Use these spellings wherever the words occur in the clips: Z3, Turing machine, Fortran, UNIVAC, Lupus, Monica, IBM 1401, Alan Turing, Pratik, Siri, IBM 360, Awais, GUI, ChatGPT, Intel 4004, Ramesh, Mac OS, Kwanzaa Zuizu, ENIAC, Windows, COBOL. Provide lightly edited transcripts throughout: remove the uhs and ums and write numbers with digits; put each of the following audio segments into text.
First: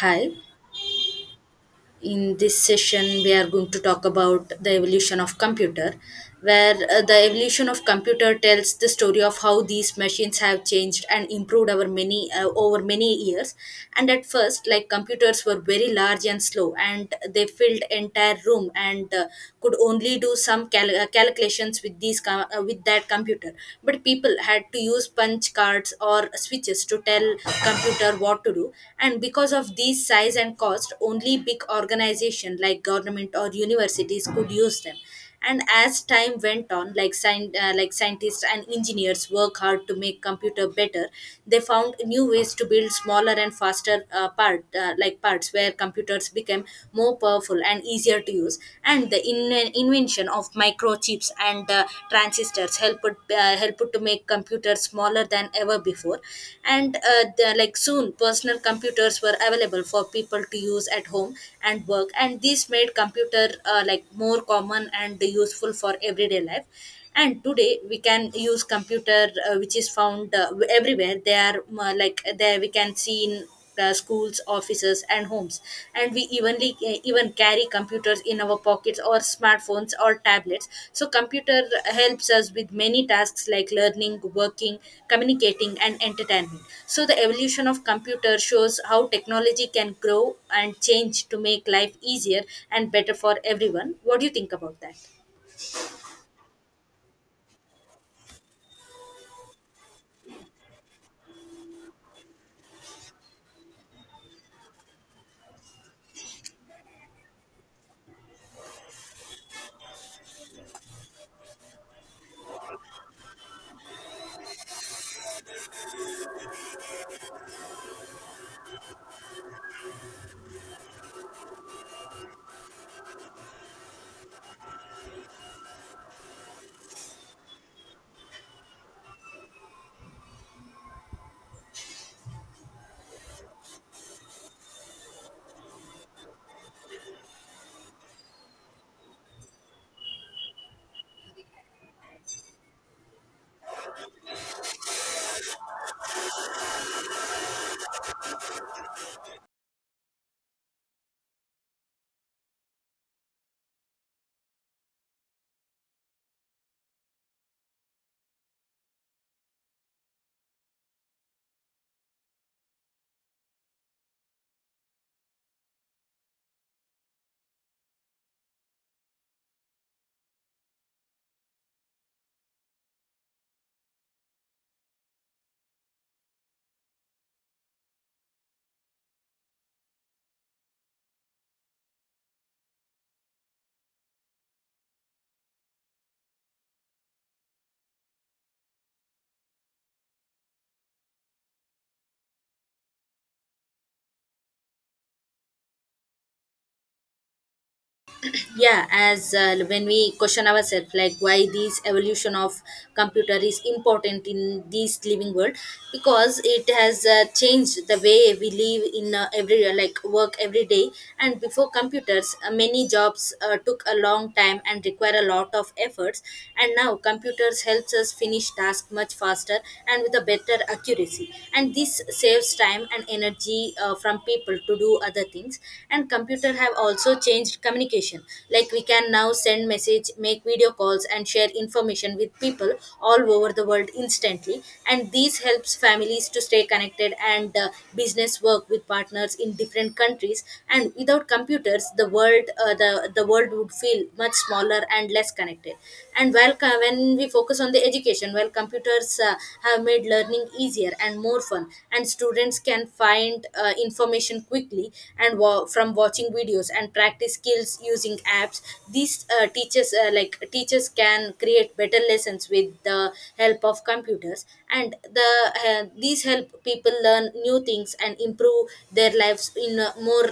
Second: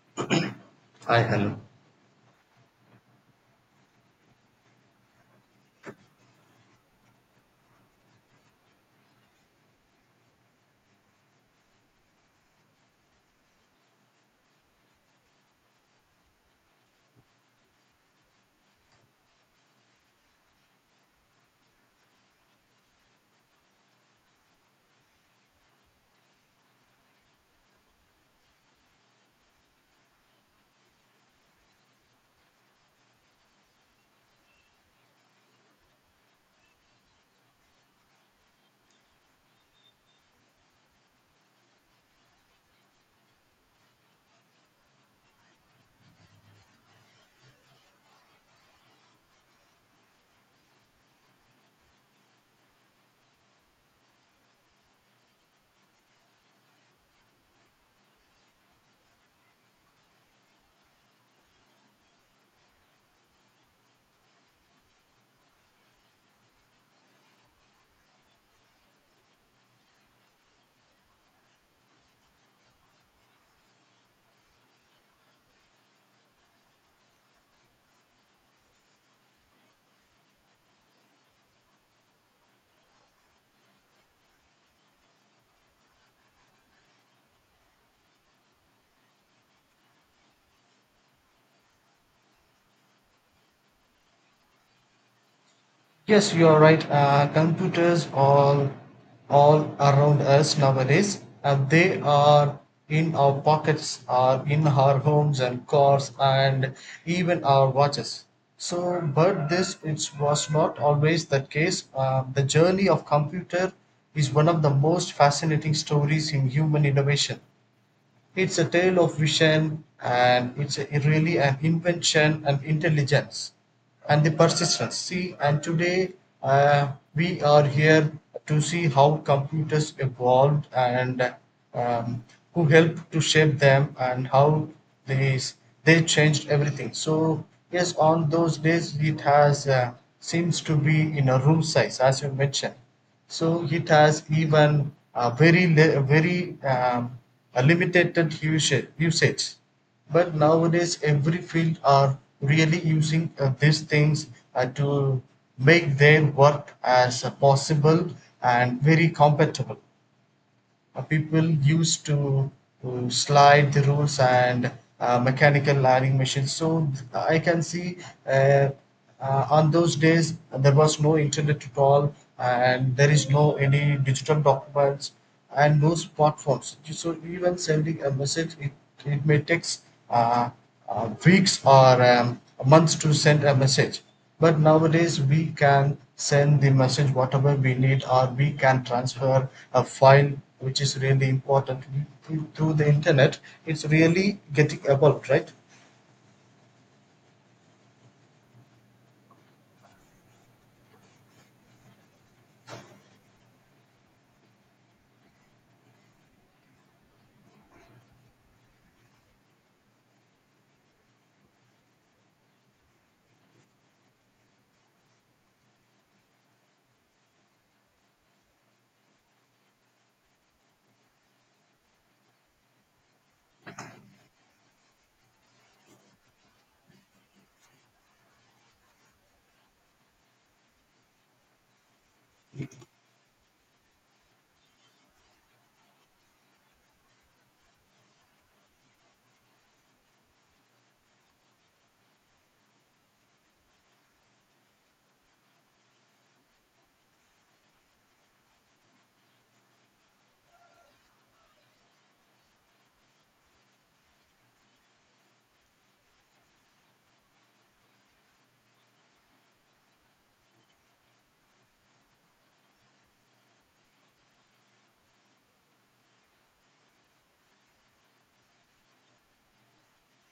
Hi, Hi, hello. in this session, we are going to talk about the evolution of computer, where the evolution of computer tells the story of how these machines have changed and improved over many years. And at first, like computers were very large and slow, and they filled entire room and could only do some calculations with with that computer. But people had to use punch cards or switches to tell computer what to do, and because of these size and cost only big organization like government or universities could use them. And as time went on, like like scientists and engineers work hard to make computer better. They found new ways to build smaller and faster part like parts, where computers became more powerful and easier to use. And the invention of microchips and transistors helped to make computers smaller than ever before. And, like soon personal computers were available for people to use at home and work, and this made computer like more common and useful for everyday life. And today we can use computer, which is found everywhere. They are like there, we can see in schools, offices, and homes. And we even carry computers in our pockets, or smartphones or tablets. So computer helps us with many tasks like learning, working, communicating, and entertainment. So the evolution of computer shows how technology can grow and change to make life easier and better for everyone. What do you think about that? Yes, you are right. Computers all around us nowadays. They are in our pockets, are in our homes and cars, and even our watches. So, but this it was not always the case. The journey of computer is one of the most fascinating stories in human innovation. It's a tale of vision and really an invention and intelligence and the persistence. See, and today we are here to see how computers evolved and um, who helped to shape them and how they, they changed everything. So, yes, on those days it has seems to be in a room size as you mentioned, so it has even a very li- very a limited usage. But nowadays, every field are really using these things to make their work as possible and very compatible. People used to slide the rules and mechanical ironing machines. I can see uh, on those days there was no internet at all, and there is no any digital documents and no smartphones. So even sending a message, it may take uh, weeks or months to send a message. But nowadays we can send the message whatever we need, or we can transfer a file which is really important through the internet. It's really getting about, right? Yeah, as when we question ourselves like why this evolution of computer is important in this living world, because it has changed the way we live in, every like work every day. And before computers, many jobs took a long time and require a lot of efforts, and now computers helps us finish tasks much faster and with a better accuracy, and this saves time and energy from people to do other things. And computer have also changed communication, like we can now send message, make video calls, and share information with people all over the world instantly. And this helps families to stay connected, and business work with partners in different countries. And without computers, the world would feel much smaller and less connected. And when we focus on the education, while computers have made learning easier and more fun, and students can find information quickly and from watching videos and practice skills using apps. These teachers can create better lessons with the help of computers. And these help people learn new things and improve their lives in a more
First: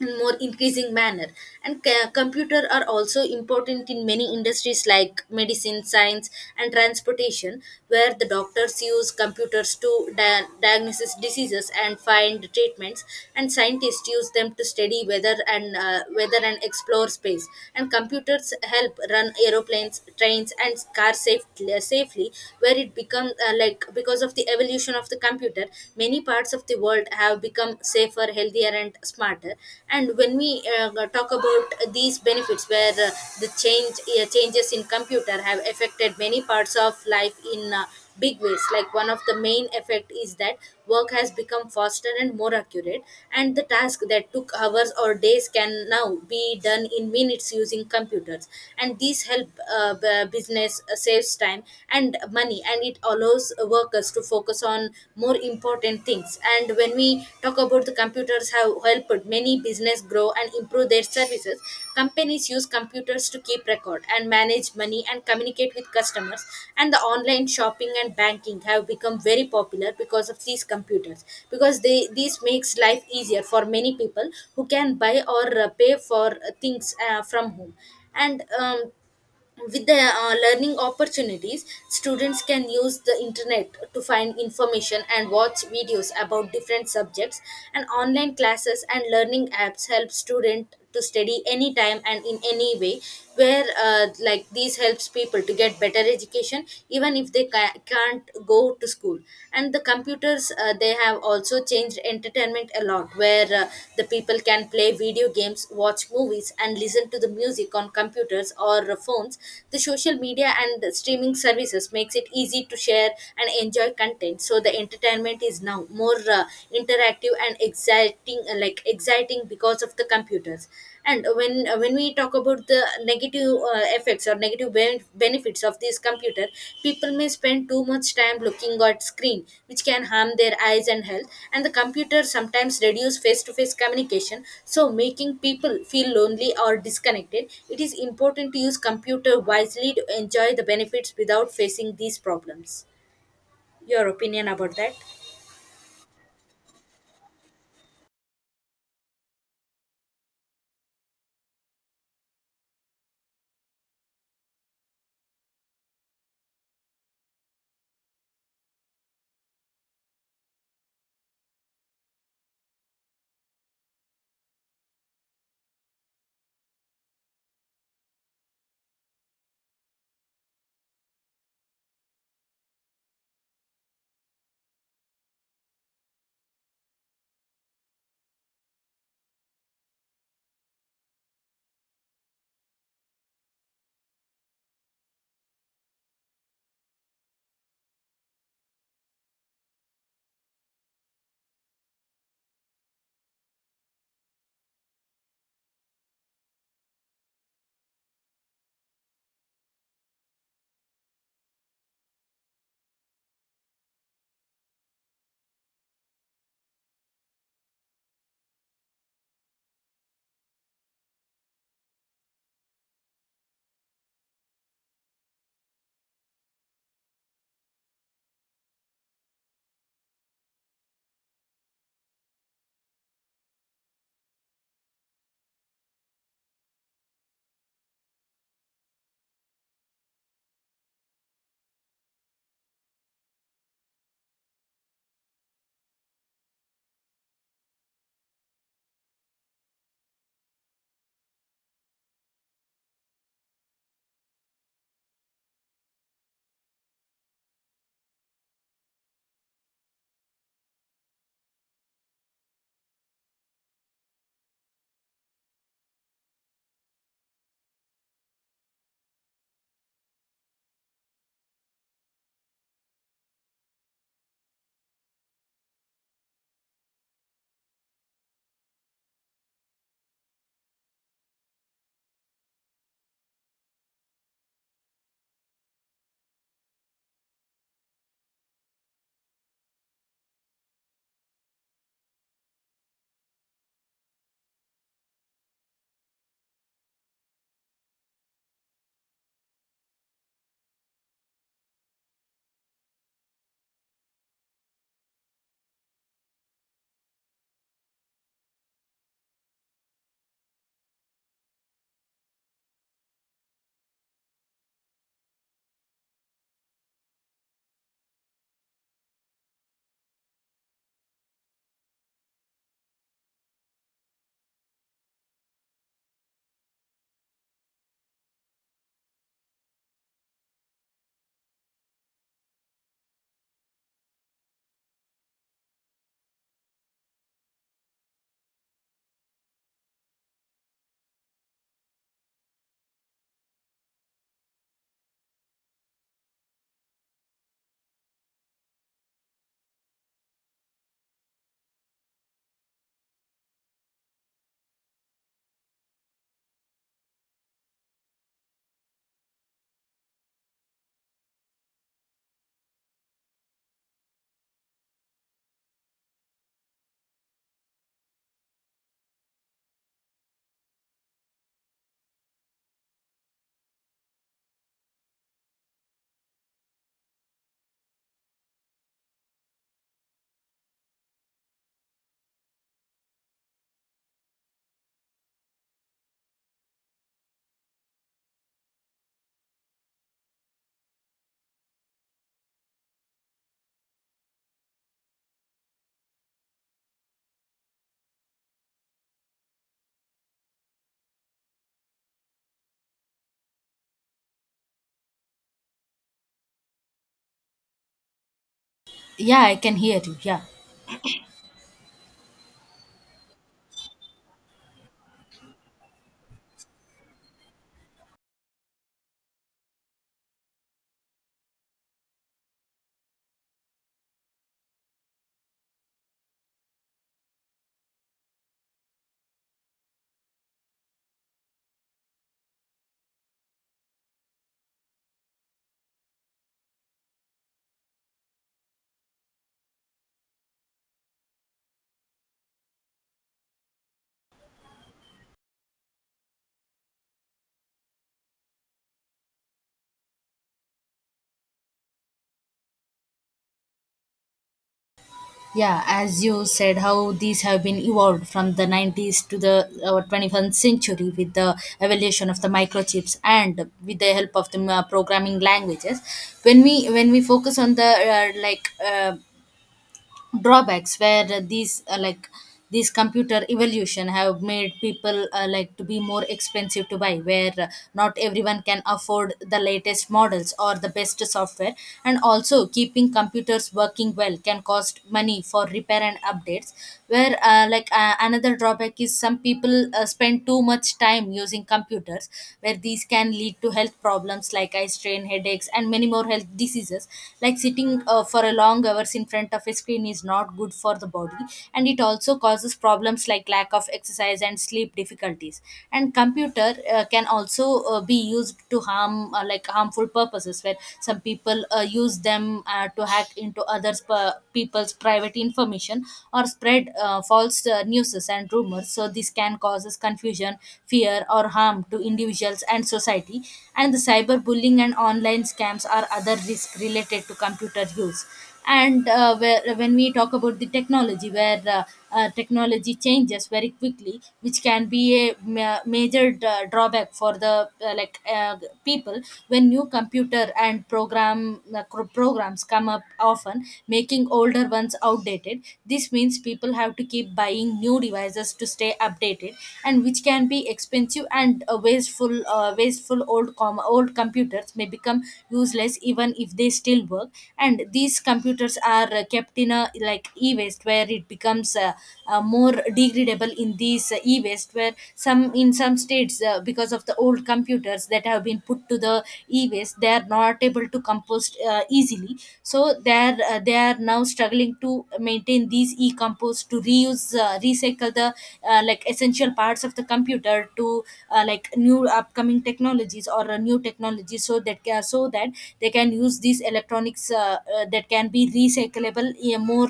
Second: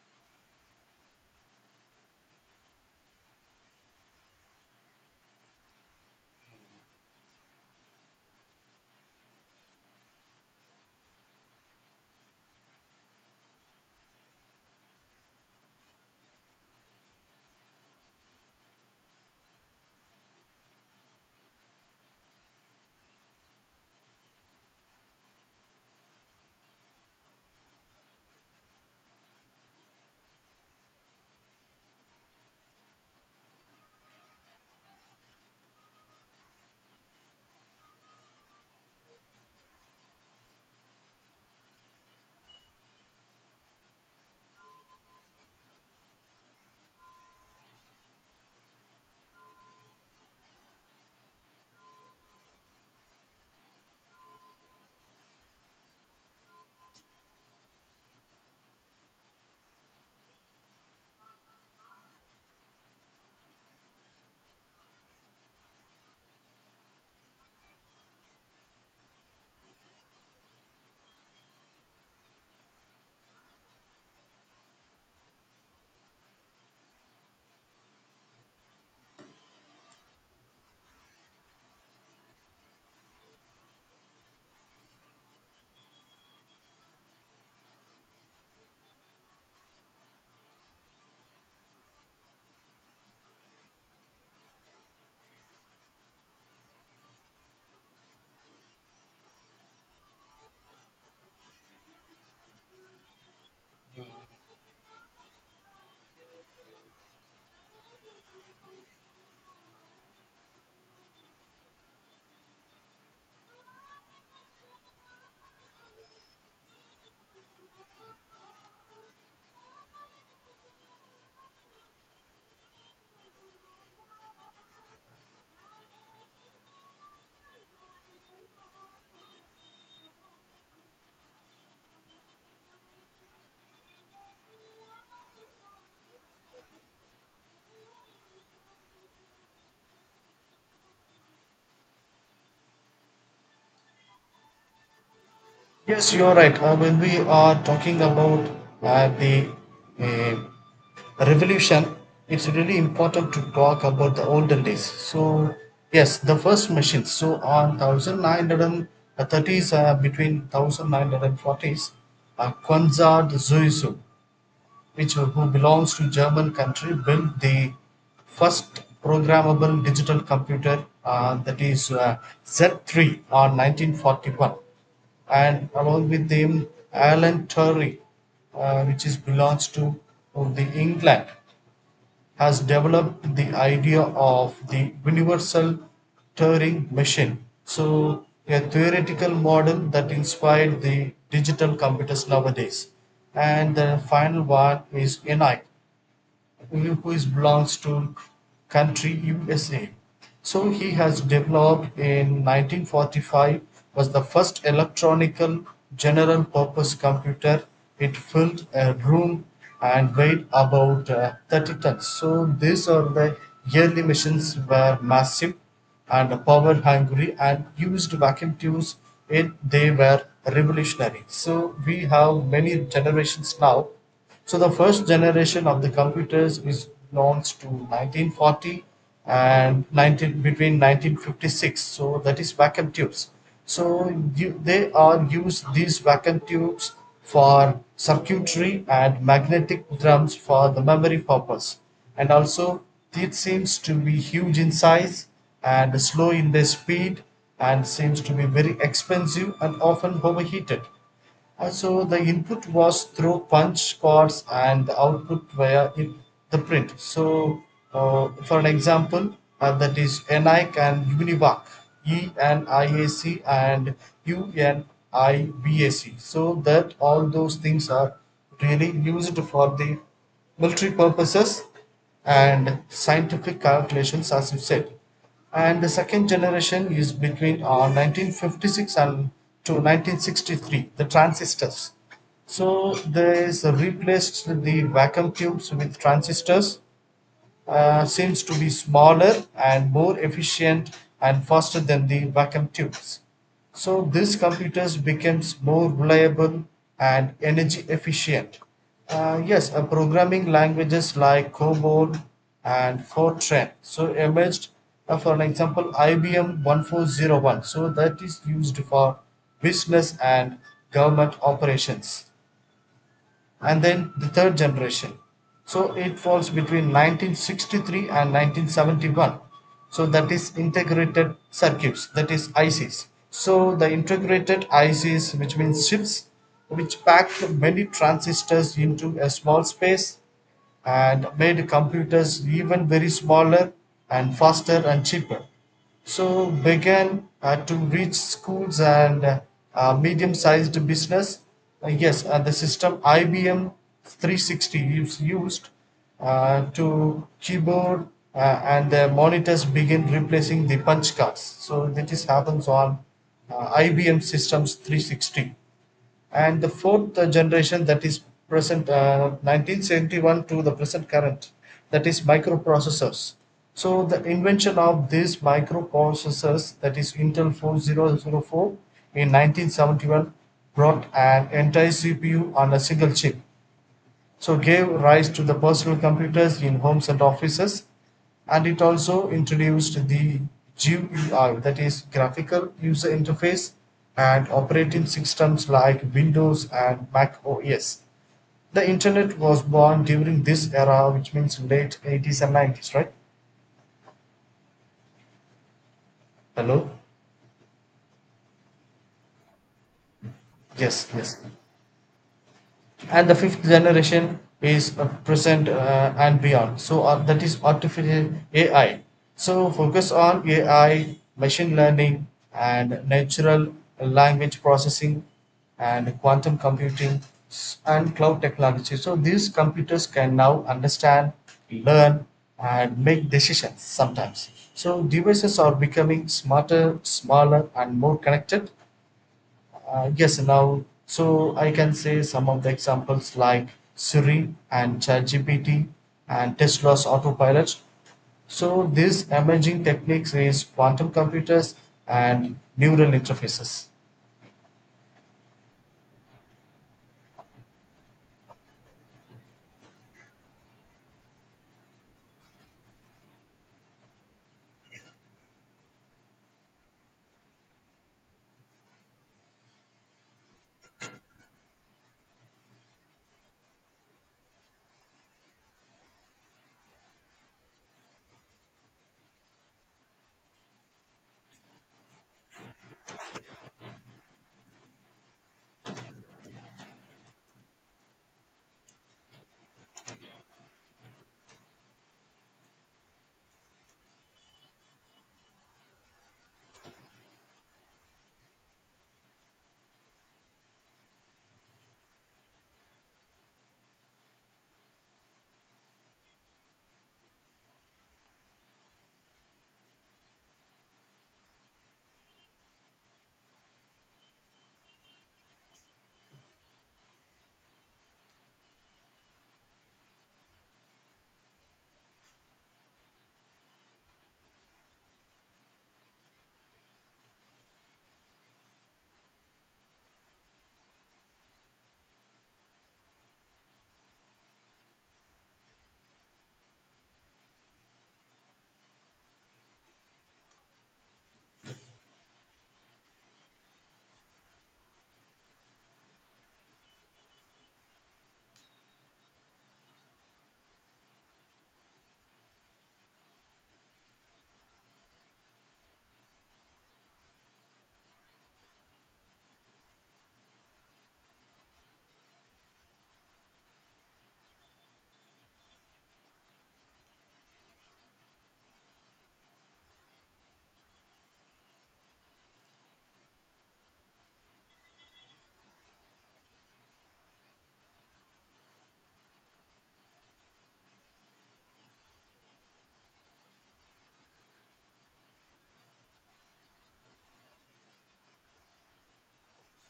in more increasing manner. And computer are also important in many industries like medicine, science, and transportation, where the doctors use computers to diagnose diseases and find treatments, and scientists use them to study weather and explore space. And computers help run aeroplanes, trains, and cars safely. Where it become like Because of the evolution of the computer, many parts of the world have become safer, healthier, and smarter. And when we talk about these benefits, where the change changes in computer have affected many parts of life in big ways. Like one of the main effect is that work has become faster and more accurate, and the task that took hours or days can now be done in minutes using computers. And these help business saves time and money, busy, and it allows workers to focus on more important things. And when we talk about the computers, have helped many business grow and improve their services, companies use computers to keep record and manage money and communicate with customers. And the online shopping and banking have become very popular because of these computers, because they this makes life easier for many people who can buy or pay for things from home. And with the learning opportunities, students can use the internet to find information and watch videos about different subjects. And online classes and learning apps help students to study anytime and in any way, where like these helps people to get better education even if they can't go to school. And the computers, they have also changed entertainment a lot, where the people can play video games, watch movies, and listen to the music on computers or phones. The social media and the streaming services makes it easy to share and enjoy content, so the entertainment is now more interactive and exciting because of the computers. And when we talk about the negative effects or negative benefits of this computer, people may spend too much time looking at screen, which can harm their eyes and health. And the computer sometimes reduce face to face communication, so making people feel lonely or disconnected. It is important to use computer wisely to enjoy the benefits without facing these problems. Your opinion about that? Yes, you're right. When we are talking about the uh, revolution, it's really important to talk about the olden days. So, yes, the first machines. So, on 1930s, between 1940s, Kwanzaa Zuizu, which who belongs to German country, built the first programmable digital computer that is Z3 on 1941, and along with him Alan Turing, which is belongs to the England, has developed the idea of the universal Turing machine, so a theoretical model that inspired the digital computers nowadays. And the final one is ENIAC Lupus, belongs to country USA. So he has developed in 1945, was the first electronic general purpose computer. It filled a room and weighed about 30 tons. So these are the yearly machines, were massive and power hungry and used vacuum tubes. It, they were revolutionary. So we have many generations now. So the first generation of the computers is belongs to 1940 and 19 between 1956. So that is vacuum tubes. So they are used these vacuum tubes for circuitry and magnetic drums for the memory purpose. And also it seems to be huge in size and slow in their speed, and seems to be very expensive and often overheated. So the input was through punch cards and the output via the print. So for an example, that is ENIAC and UNIVAC, E and IAC and UNIVAC. So that all those things are really used for the military purposes and scientific calculations, as you said. And the second generation is between 1956 and to 1963, the transistors. So they replaced the vacuum tubes with transistors, seems to be smaller and more efficient and faster than the vacuum tubes. So these computers becomes more reliable and energy efficient. Yes, programming languages like COBOL and Fortran so emerged. For an example, IBM 1401. So that is used for business and government operations. And then the third generation. So it falls between 1963 and 1971. So that is integrated circuits, that is ICs. So the integrated ICs, which means chips, which pack many transistors into a small space, and made computers even very smaller and faster and cheaper. So began to reach schools and medium-sized business. Yes, the system IBM 360 is used to keyboard uh, and the monitors begin replacing the punch cards. So this happens on IBM systems 360. And the fourth generation, that is present, 1971 to the present current, that is microprocessors. So the invention of these microprocessors, that is intel 4004 in 1971, brought an entire cpu on a single chip, so gave rise to the personal computers in homes and offices. And it also introduced the GUI, that is graphical user interface, and operating systems like Windows and Mac OS. The internet was born during this era, which means late 80s and 90s, right? Hello? Yeah, I can hear you. Yeah. Yes, yes. And the fifth generation is present and beyond. So that is artificial ai. So focus on ai, machine learning and natural language processing and quantum computing and cloud technology. So these computers can now understand, learn and make decisions sometimes. So devices are becoming smarter, smaller and more connected. Yes, now, so I can say some of the examples like Siri and ChatGPT and Tesla's autopilot. So these emerging techniques is quantum computers and neural interfaces. Yeah, as you said how these have been evolved from the 90s to the 21st century with the evolution of the microchips and with the help of the programming languages. When we focus on the like drawbacks, where these computer evolution have made people like to be more expensive to buy, where not everyone can afford the latest models or the best software. And also keeping computers working well can cost money for repair and updates. Where another drawback is some people spend too much time using computers, where these can lead to health problems like eye strain, headaches, and many more health diseases. Like sitting for a long hours in front of a screen is not good for the body, and it also causes problems like lack of exercise and sleep difficulties. And computer can also be used to harm, like harmful purposes, where some people use them to hack into others', people's private information or spread false news sources and rumors, so this can cause confusion, fear, or harm to individuals and society. And the cyberbullying and online scams are other risks related to computer use. And when we talk about the technology, where technology changes very quickly, which can be a major drawback for the like people, when new computer and programs come up often, making older ones outdated. This means people have to keep buying new devices to stay updated, and which can be expensive and wasteful. Wasteful, old computers may become useless even if they still work. And these computers are kept in a, like, e-waste, where it becomes more degradable in these e-waste. Where some states, because of the old computers that have been put to the e-waste, they are not able to compost easily. So they are now struggling to maintain these e-compost to reuse, recycle the like essential parts of the computer to like new upcoming technologies or a new technology, so that so that they can use these electronics, that can be recyclable in a more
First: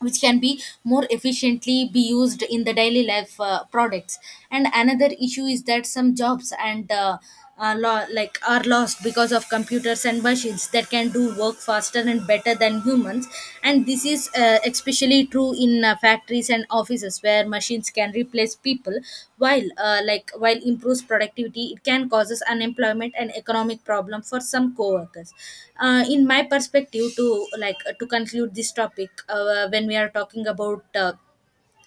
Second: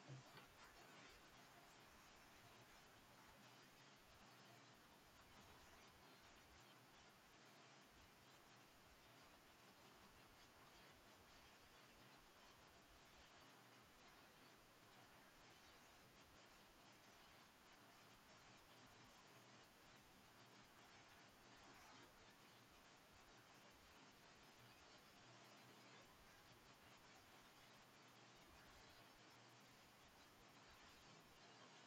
which can be more efficiently be used in the daily life products. And another issue is that some jobs, and like are lost because of computers and machines that can do work faster and better than humans. And this is especially true do in factories and offices, where machines can replace people. While improves productivity, it can causes unemployment and economic problem for some co-workers. In my perspective, to, like, to conclude this topic, when we are talking about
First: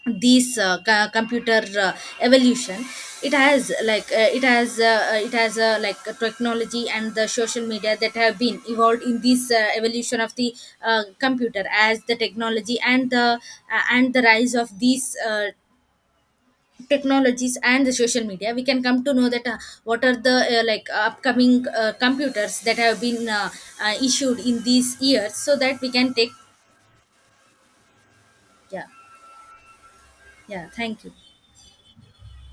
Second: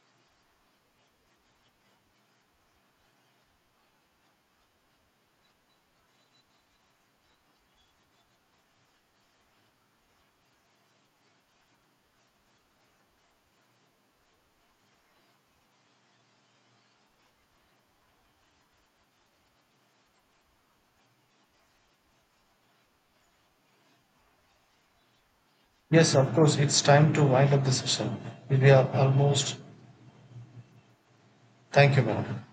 this computer evolution, it has technology and the social media that have been evolved in this evolution of the computer. As the technology and the rise of these technologies and the social media, we can come to know that, what are the like upcoming computers that have been issued in these years, so that we can Yes, take. of course, it's time to wind up the session. We Yeah, are almost. yeah, thank you. Thank you, madam.